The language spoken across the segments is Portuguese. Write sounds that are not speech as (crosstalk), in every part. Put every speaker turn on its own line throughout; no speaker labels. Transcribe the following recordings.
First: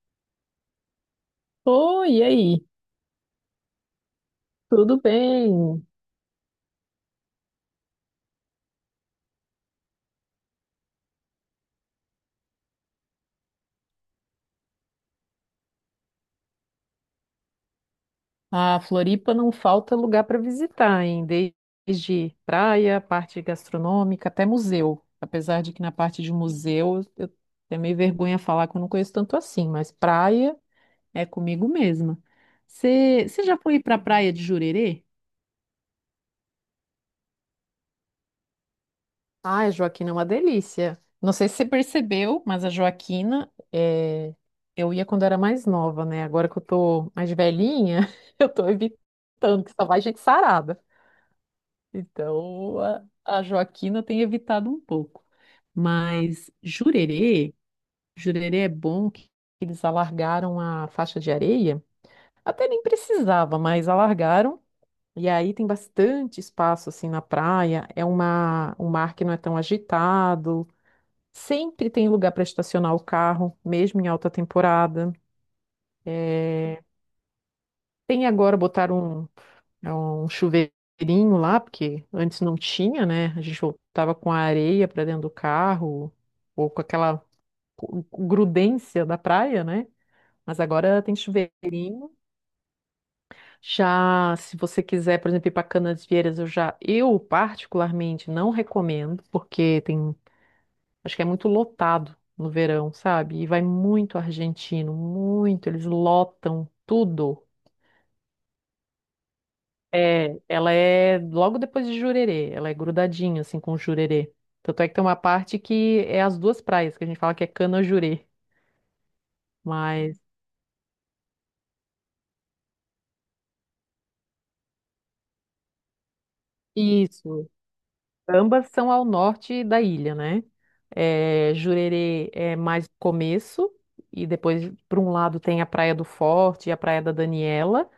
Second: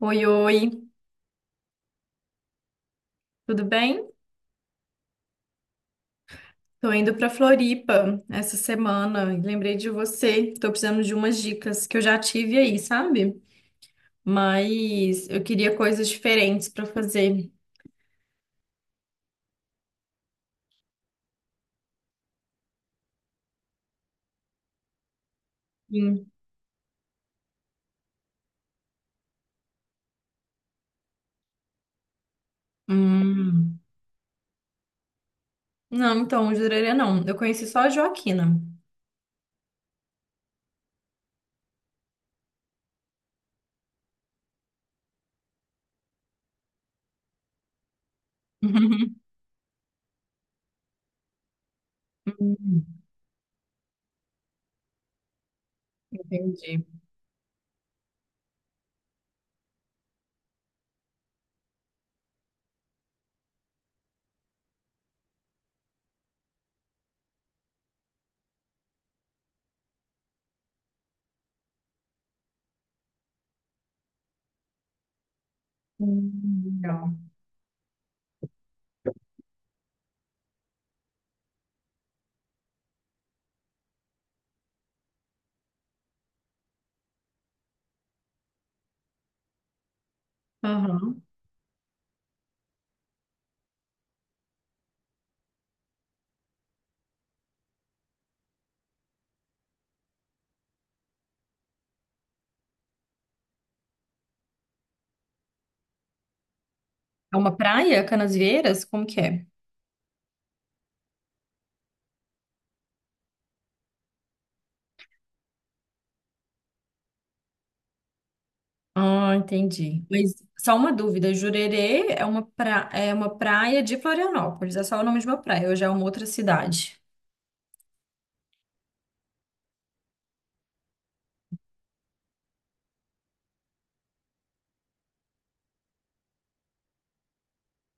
Oi, oi,
Oi, e aí?
tudo bem?
Tudo bem?
Tô indo pra Floripa essa semana. Lembrei de você. Tô precisando de umas dicas que eu já tive aí, sabe? Mas eu queria coisas diferentes pra fazer.
A Floripa não falta lugar para visitar, hein? Desde praia, parte gastronômica, até museu. Apesar de que na parte
Sim.
de museu eu tenho meio vergonha de falar que eu não conheço tanto assim, mas praia é comigo mesma. Você já
Hum.
foi para a praia de Jurerê?
Não, então, Jurerê não. Eu conheci só a Joaquina.
Ai, a Joaquina é uma delícia. Não sei se você percebeu, mas a Joaquina, eu ia quando era mais nova, né? Agora que eu tô mais velhinha, (laughs) eu tô
(laughs)
evitando, que só vai gente sarada. Então,
Hum.
a Joaquina tem evitado um pouco. Mas
Entendi.
Jurerê, Jurerê é bom que eles alargaram a faixa de areia. Até nem precisava, mas alargaram. E aí tem bastante espaço assim na praia. É uma, um mar que não é tão agitado. Sempre tem lugar para estacionar o carro, mesmo em alta temporada.
Hum.
É,
Legal.
tem agora botar um, é um chuveirinho lá, porque antes não tinha, né? A gente voltava com a areia para dentro do carro, ou com aquela grudência da praia, né? Mas agora tem
Aham.
chuveirinho. Já, se você quiser, por exemplo, ir para Canasvieiras, eu já, eu particularmente não recomendo, porque tem... Acho que é muito lotado no verão, sabe? E vai muito argentino, muito. Eles lotam
É
tudo.
uma praia, Canasvieiras? Como que é?
É, ela é logo depois de Jurerê, ela é grudadinha assim com Jurerê. Tanto é que tem uma parte que é as duas praias, que a gente fala que é Canajurê,
Ah, entendi.
mas
Mas só uma dúvida, Jurerê é uma, pra é uma praia de Florianópolis, é só o nome de uma praia, hoje é uma outra cidade.
isso, ambas são ao norte da ilha, né? É, Jurerê é mais começo e depois por um lado tem a Praia do Forte e a Praia da Daniela.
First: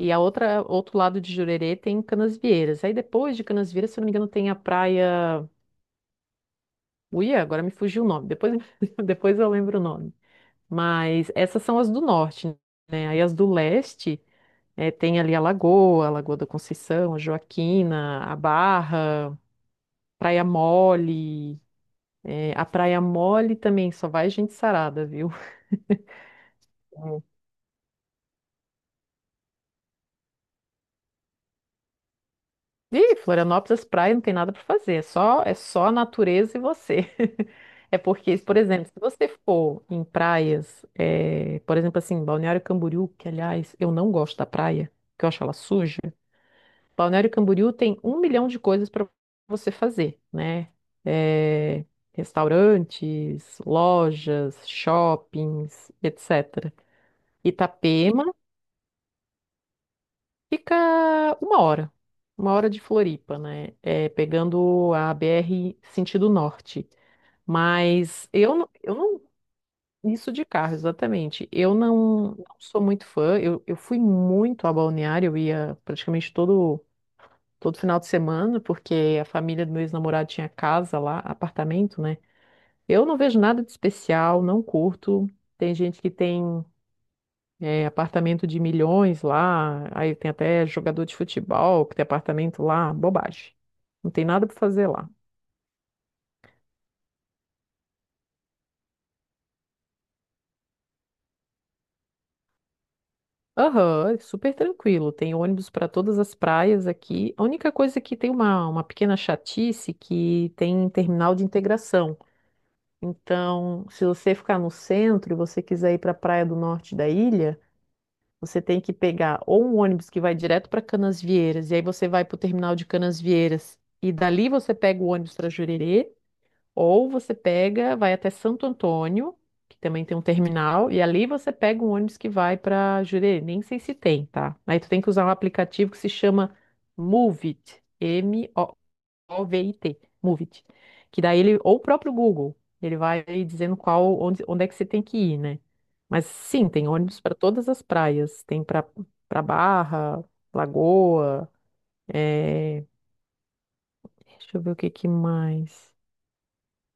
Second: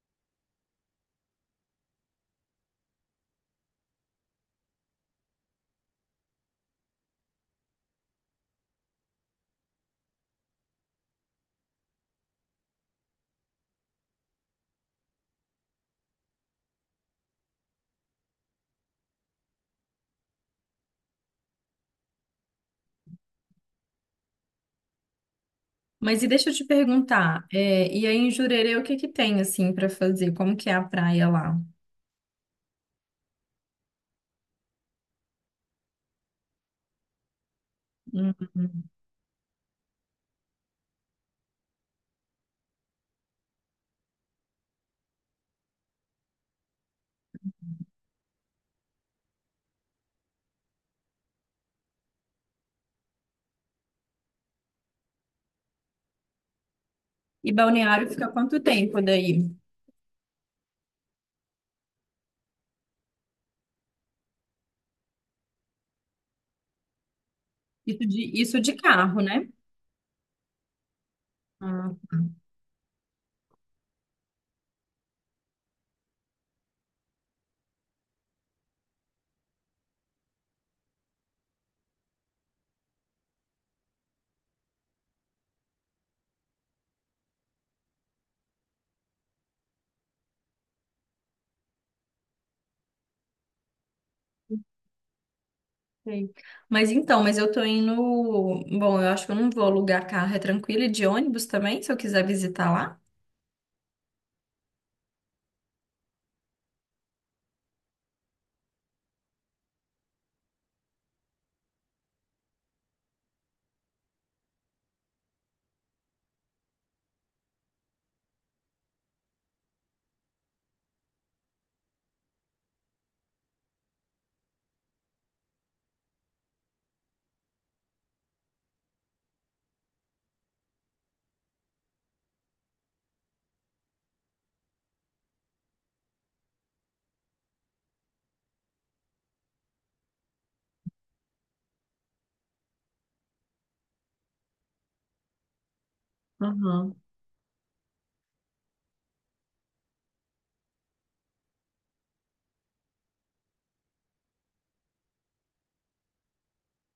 E a outra, outro lado de Jurerê tem Canasvieiras. Aí depois de Canasvieiras, se eu não me engano, tem a praia. Uia, agora me fugiu o nome. Depois, (laughs) depois eu lembro o nome. Mas essas são as do norte, né? Aí as do leste, tem ali a Lagoa da Conceição, a Joaquina, a Barra, Praia Mole. A Praia Mole também só vai gente sarada, viu?
Mas e deixa eu te
(laughs)
perguntar, é, e aí em Jurerê o que que tem assim para fazer? Como que é a praia lá?
Ih, Florianópolis, praia, não tem nada para fazer. É só a natureza e você. (laughs) É
Hum.
porque, por exemplo, se você for em praias, por exemplo, assim, Balneário Camboriú, que aliás eu não gosto da praia, que eu acho ela suja. Balneário Camboriú tem um milhão de coisas para você fazer, né? Eh, restaurantes, lojas, shoppings, etc.
E Balneário
Itapema
fica quanto tempo daí?
fica uma hora, uma hora de Floripa, né? É, pegando a BR sentido norte. Mas eu,
Isso
não-
de
eu
carro,
não.
né?
Isso de carro, exatamente. Eu
Ah,
não, não sou muito fã. Eu fui muito a Balneário, eu ia praticamente todo, todo final de semana, porque a família do meu ex-namorado tinha casa lá, apartamento, né? Eu não vejo nada de especial, não curto. Tem gente que tem é, apartamento de milhões lá, aí tem até jogador de futebol que tem apartamento lá, bobagem. Não tem nada para fazer lá.
sei. Mas então, mas eu tô indo. Bom, eu acho que eu não vou alugar carro, é tranquilo, e de ônibus também, se eu quiser visitar lá.
Aham, é super tranquilo. Tem ônibus para todas as praias aqui. A única coisa é que tem uma pequena chatice é que tem terminal de integração. Então, se você ficar no centro e você quiser ir para a praia do norte da ilha, você tem que pegar ou um ônibus que vai direto para Canasvieiras, e aí você vai para o terminal de Canasvieiras, e dali você pega o ônibus para Jurerê, ou você pega, vai até Santo Antônio, que também tem um terminal, e ali você pega um ônibus que vai para Jurerê. Nem sei se tem, tá? Aí tu tem que usar um aplicativo que se chama Moovit, M-O-V-I-T, Moovit. Que daí ele, ou o próprio Google, ele vai aí dizendo qual, onde, onde é que você tem que ir, né? Mas sim, tem
Aham.
ônibus para todas as praias. Tem para Barra, Lagoa, é... deixa eu ver o que que mais.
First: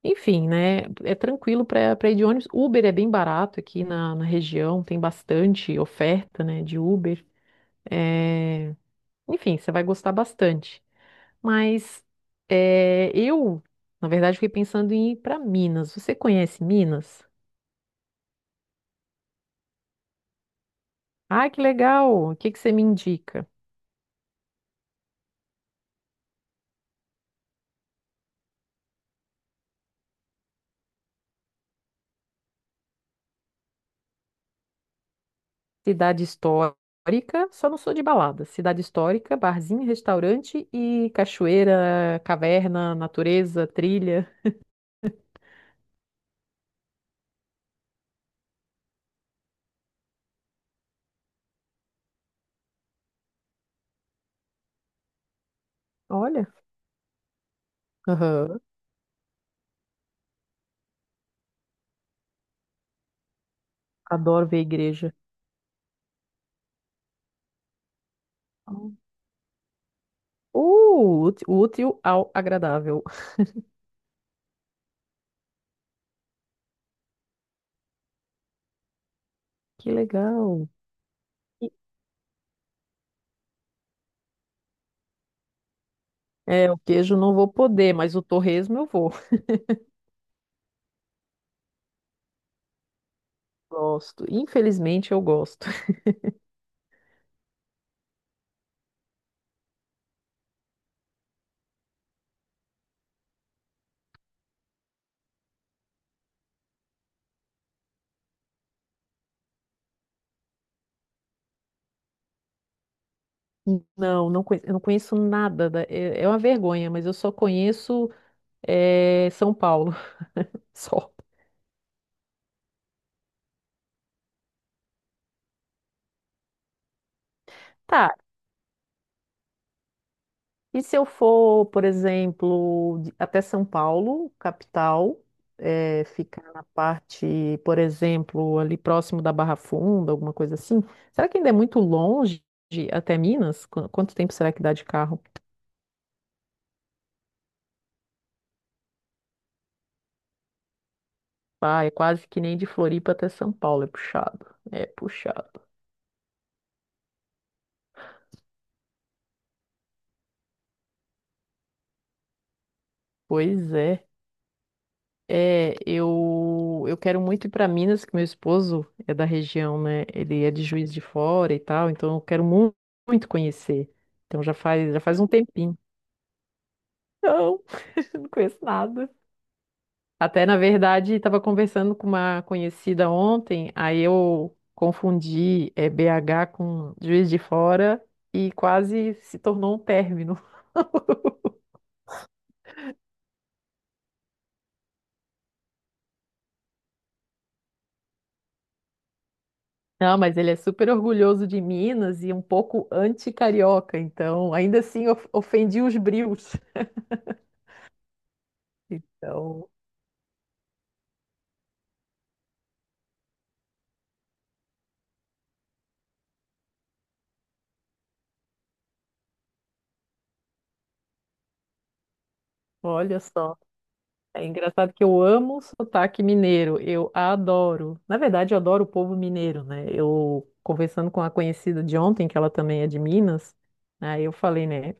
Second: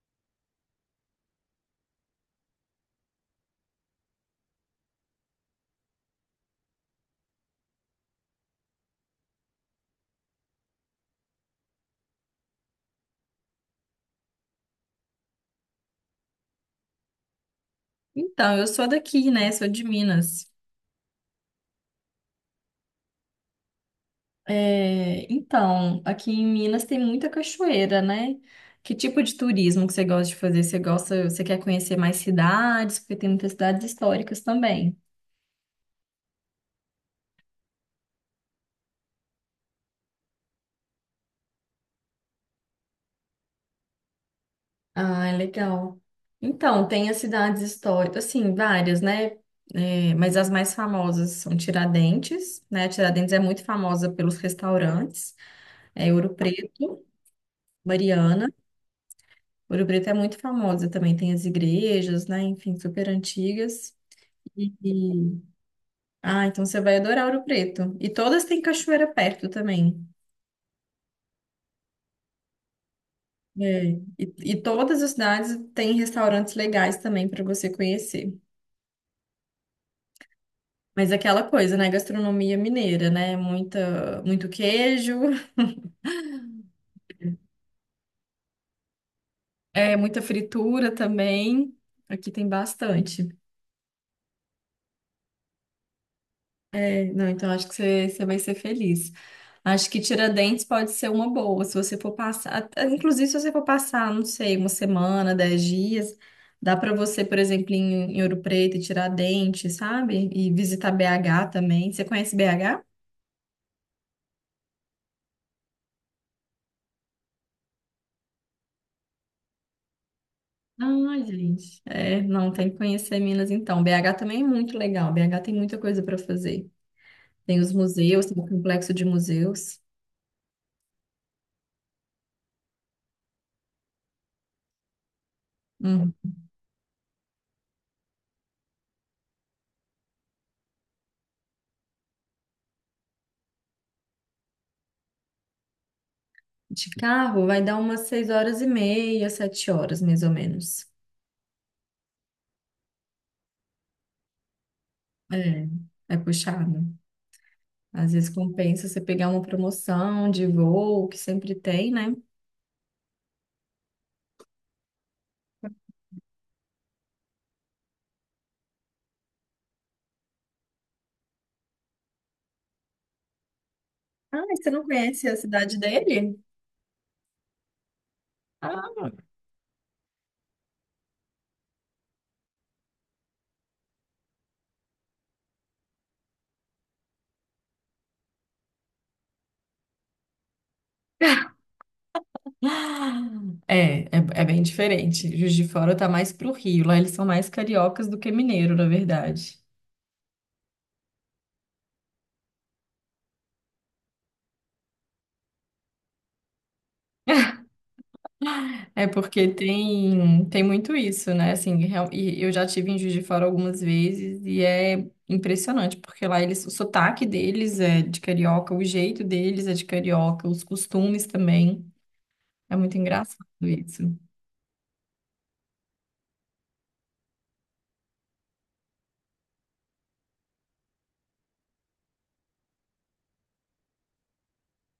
Enfim, né? É tranquilo para ir de ônibus. Uber é bem barato aqui na, na região, tem bastante oferta, né, de Uber. É, enfim, você vai gostar bastante. Mas é, eu, na verdade, fiquei pensando em ir para Minas. Você conhece Minas?
Então, eu sou daqui, né? Sou de Minas.
Ah, que legal! O que que você me indica?
É, então, aqui em Minas tem muita cachoeira, né? Que tipo de turismo que você gosta de fazer? Você gosta, você quer conhecer mais cidades? Porque tem muitas cidades históricas também.
Cidade histórica, só não sou de balada. Cidade histórica, barzinho, restaurante e cachoeira, caverna, natureza, trilha.
Ah, é legal. Então, tem as cidades históricas, assim, várias, né? É, mas as mais famosas são Tiradentes, né? Tiradentes é muito famosa pelos restaurantes, é Ouro
Olha.
Preto, Mariana.
Aham.
Ouro Preto é muito famosa também, tem as igrejas, né? Enfim, super antigas.
Adoro ver a igreja.
Ah, então você vai adorar Ouro Preto. E todas têm
Uh,
cachoeira perto também.
útil, útil ao agradável.
É. E, e todas as cidades têm restaurantes legais também para você conhecer.
Que legal.
Mas é aquela
E-
coisa, né? Gastronomia mineira, né? Muita, muito queijo,
É, o queijo não vou poder, mas o torresmo eu vou.
(laughs) é, muita fritura também. Aqui tem bastante.
Gosto. Infelizmente eu gosto. (laughs)
É, não, então acho que você, você vai ser feliz. Acho que Tiradentes pode ser uma boa, se você for passar, inclusive se você for passar, não sei, uma semana, 10 dias, dá para você, por exemplo, ir em, em Ouro Preto e Tiradentes, sabe? E visitar BH também. Você conhece BH?
Não, não conheço, eu não conheço nada. É, é uma vergonha, mas eu só conheço é, São Paulo. (laughs) Só.
Ah, gente, é, não, tem que conhecer Minas então. BH também é muito legal, BH tem muita coisa para fazer. Tem os
Tá,
museus, tem o complexo de museus.
e se eu for, por exemplo, até São Paulo, capital,
Hum.
ficar na parte, por exemplo, ali próximo da Barra Funda, alguma coisa assim, será que ainda é muito longe até Minas? Quanto tempo será que dá de carro?
De carro vai dar umas 6 horas e meia, 7 horas, mais ou menos.
Ah, é quase que nem de Floripa até São Paulo, é puxado. É
É,
puxado.
é puxado. Às vezes compensa você pegar uma promoção de voo, que sempre tem, né?
Pois é. É, eu quero muito ir para Minas, que meu esposo é da região, né? Ele é de Juiz de Fora e tal, então eu quero muito conhecer.
Ah,
Então
e você não
já faz um
conhece a
tempinho.
cidade dele? (gasps)
Não, (laughs) não conheço nada. Até, na verdade, estava conversando com uma conhecida ontem, aí eu confundi é, BH com Juiz de Fora e quase se tornou um término. (laughs)
Ah, é, é, é bem diferente. Juiz de Fora tá mais pro Rio. Lá eles são mais cariocas do que mineiro, na verdade.
Não, mas ele é super orgulhoso de Minas e um pouco anti-carioca, então ainda assim ofendi os brios.
É porque
Então,
tem, tem muito isso, né? Assim, e eu já tive em Juiz de Fora algumas vezes e é impressionante, porque lá eles, o sotaque deles é de carioca, o jeito deles é de carioca, os costumes também. É muito
olha
engraçado
só.
isso.
É engraçado que eu amo o sotaque mineiro, eu adoro. Na verdade, eu adoro o povo mineiro, né? Eu conversando com a conhecida de ontem, que ela também é de Minas, né, aí eu falei, né?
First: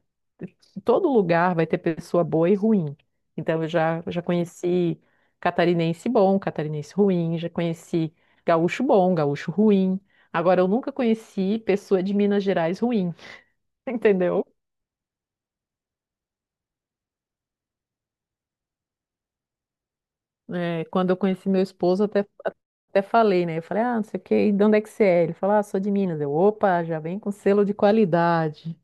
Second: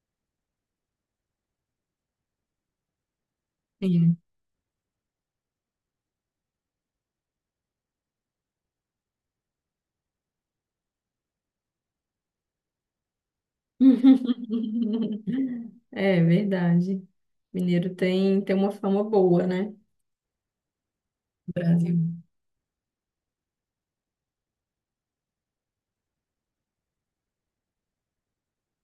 Todo lugar vai ter pessoa boa e ruim. Então, eu já,
Sim.
já conheci catarinense bom, catarinense ruim, já conheci gaúcho bom, gaúcho ruim. Agora, eu nunca conheci pessoa de Minas Gerais ruim, (laughs) entendeu?
(laughs) É verdade. Mineiro tem, tem uma fama boa, né?
É, quando eu conheci meu esposo,
Brasil.
até, até falei, né? Eu falei, ah, não sei o quê, e de onde é que você é? Ele falou, ah, sou de Minas. Eu, opa, já vem com selo de qualidade.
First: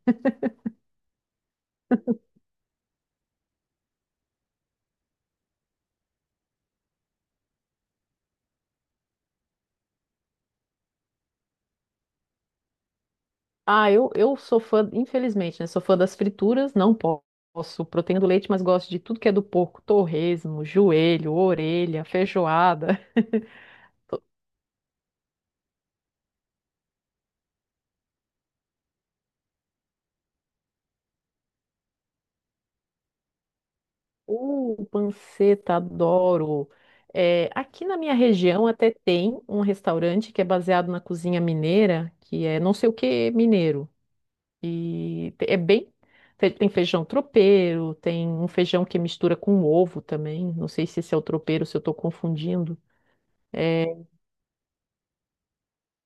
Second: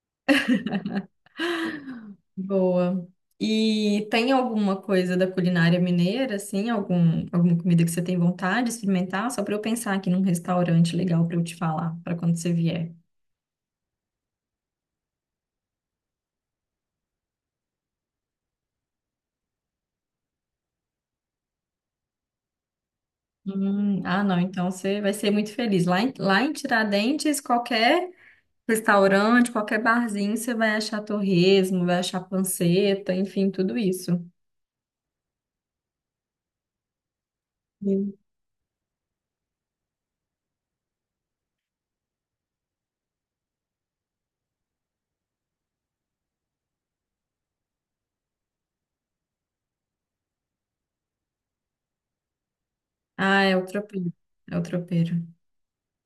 Boa. E tem alguma coisa da culinária mineira, assim? Algum, alguma comida que você tem vontade de experimentar? Só para eu pensar aqui num restaurante legal para eu te falar, para quando você vier.
Ah, eu sou fã, infelizmente, né? Sou fã das frituras, não posso proteína do leite, mas gosto de tudo que é do porco, torresmo, joelho, orelha, feijoada. (laughs)
Ah, não, então você vai ser muito feliz. Lá em Tiradentes, qualquer restaurante, qualquer barzinho, você vai achar torresmo, vai achar panceta, enfim, tudo isso.
Panceta, adoro. É, aqui na
Sim.
minha região até tem um restaurante que é baseado na cozinha mineira, que é não sei o que mineiro. E te- é bem. Tem feijão tropeiro, tem um feijão que mistura com ovo também. Não sei se esse é o tropeiro, se eu estou confundindo.
Ah, é o
É,
tropeiro. É o tropeiro.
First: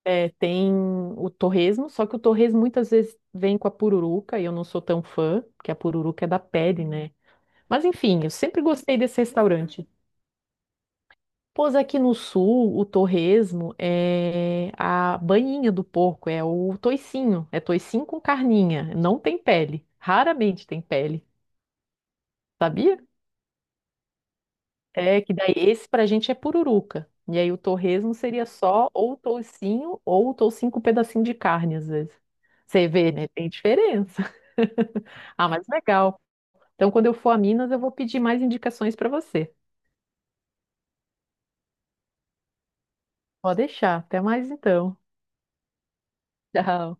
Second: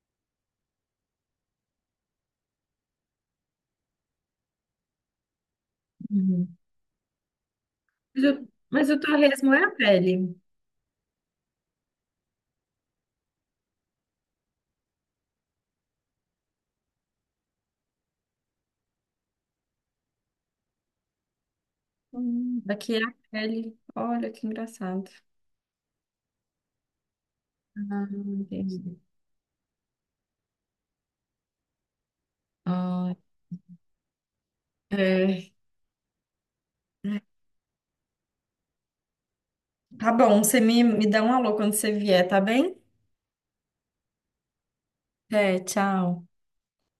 é, tem o torresmo, só que o torresmo muitas vezes vem com a pururuca e eu não sou tão fã, porque a pururuca é da
Uhum.
pele, né? Mas enfim, eu sempre
Mas
gostei
o
desse
torresmo é a
restaurante.
pele.
Pois aqui no sul, o torresmo é a banhinha do porco, é o toicinho. É toicinho com carninha, não tem pele. Raramente tem pele,
Aqui
sabia?
é a pele. Olha que engraçado.
É que daí esse pra gente é pururuca. E aí o
Ah,
torresmo seria só
entendi.
ou o toucinho com um pedacinho de carne, às vezes. Você vê,
Ah,
né? Tem diferença. (laughs) Ah,
é.
mas legal. Então, quando eu for a Minas, eu vou pedir mais indicações pra você.
Tá bom, você me, me dá um alô quando você vier, tá bem?
Pode deixar. Até mais então.
É, tchau.
Tchau.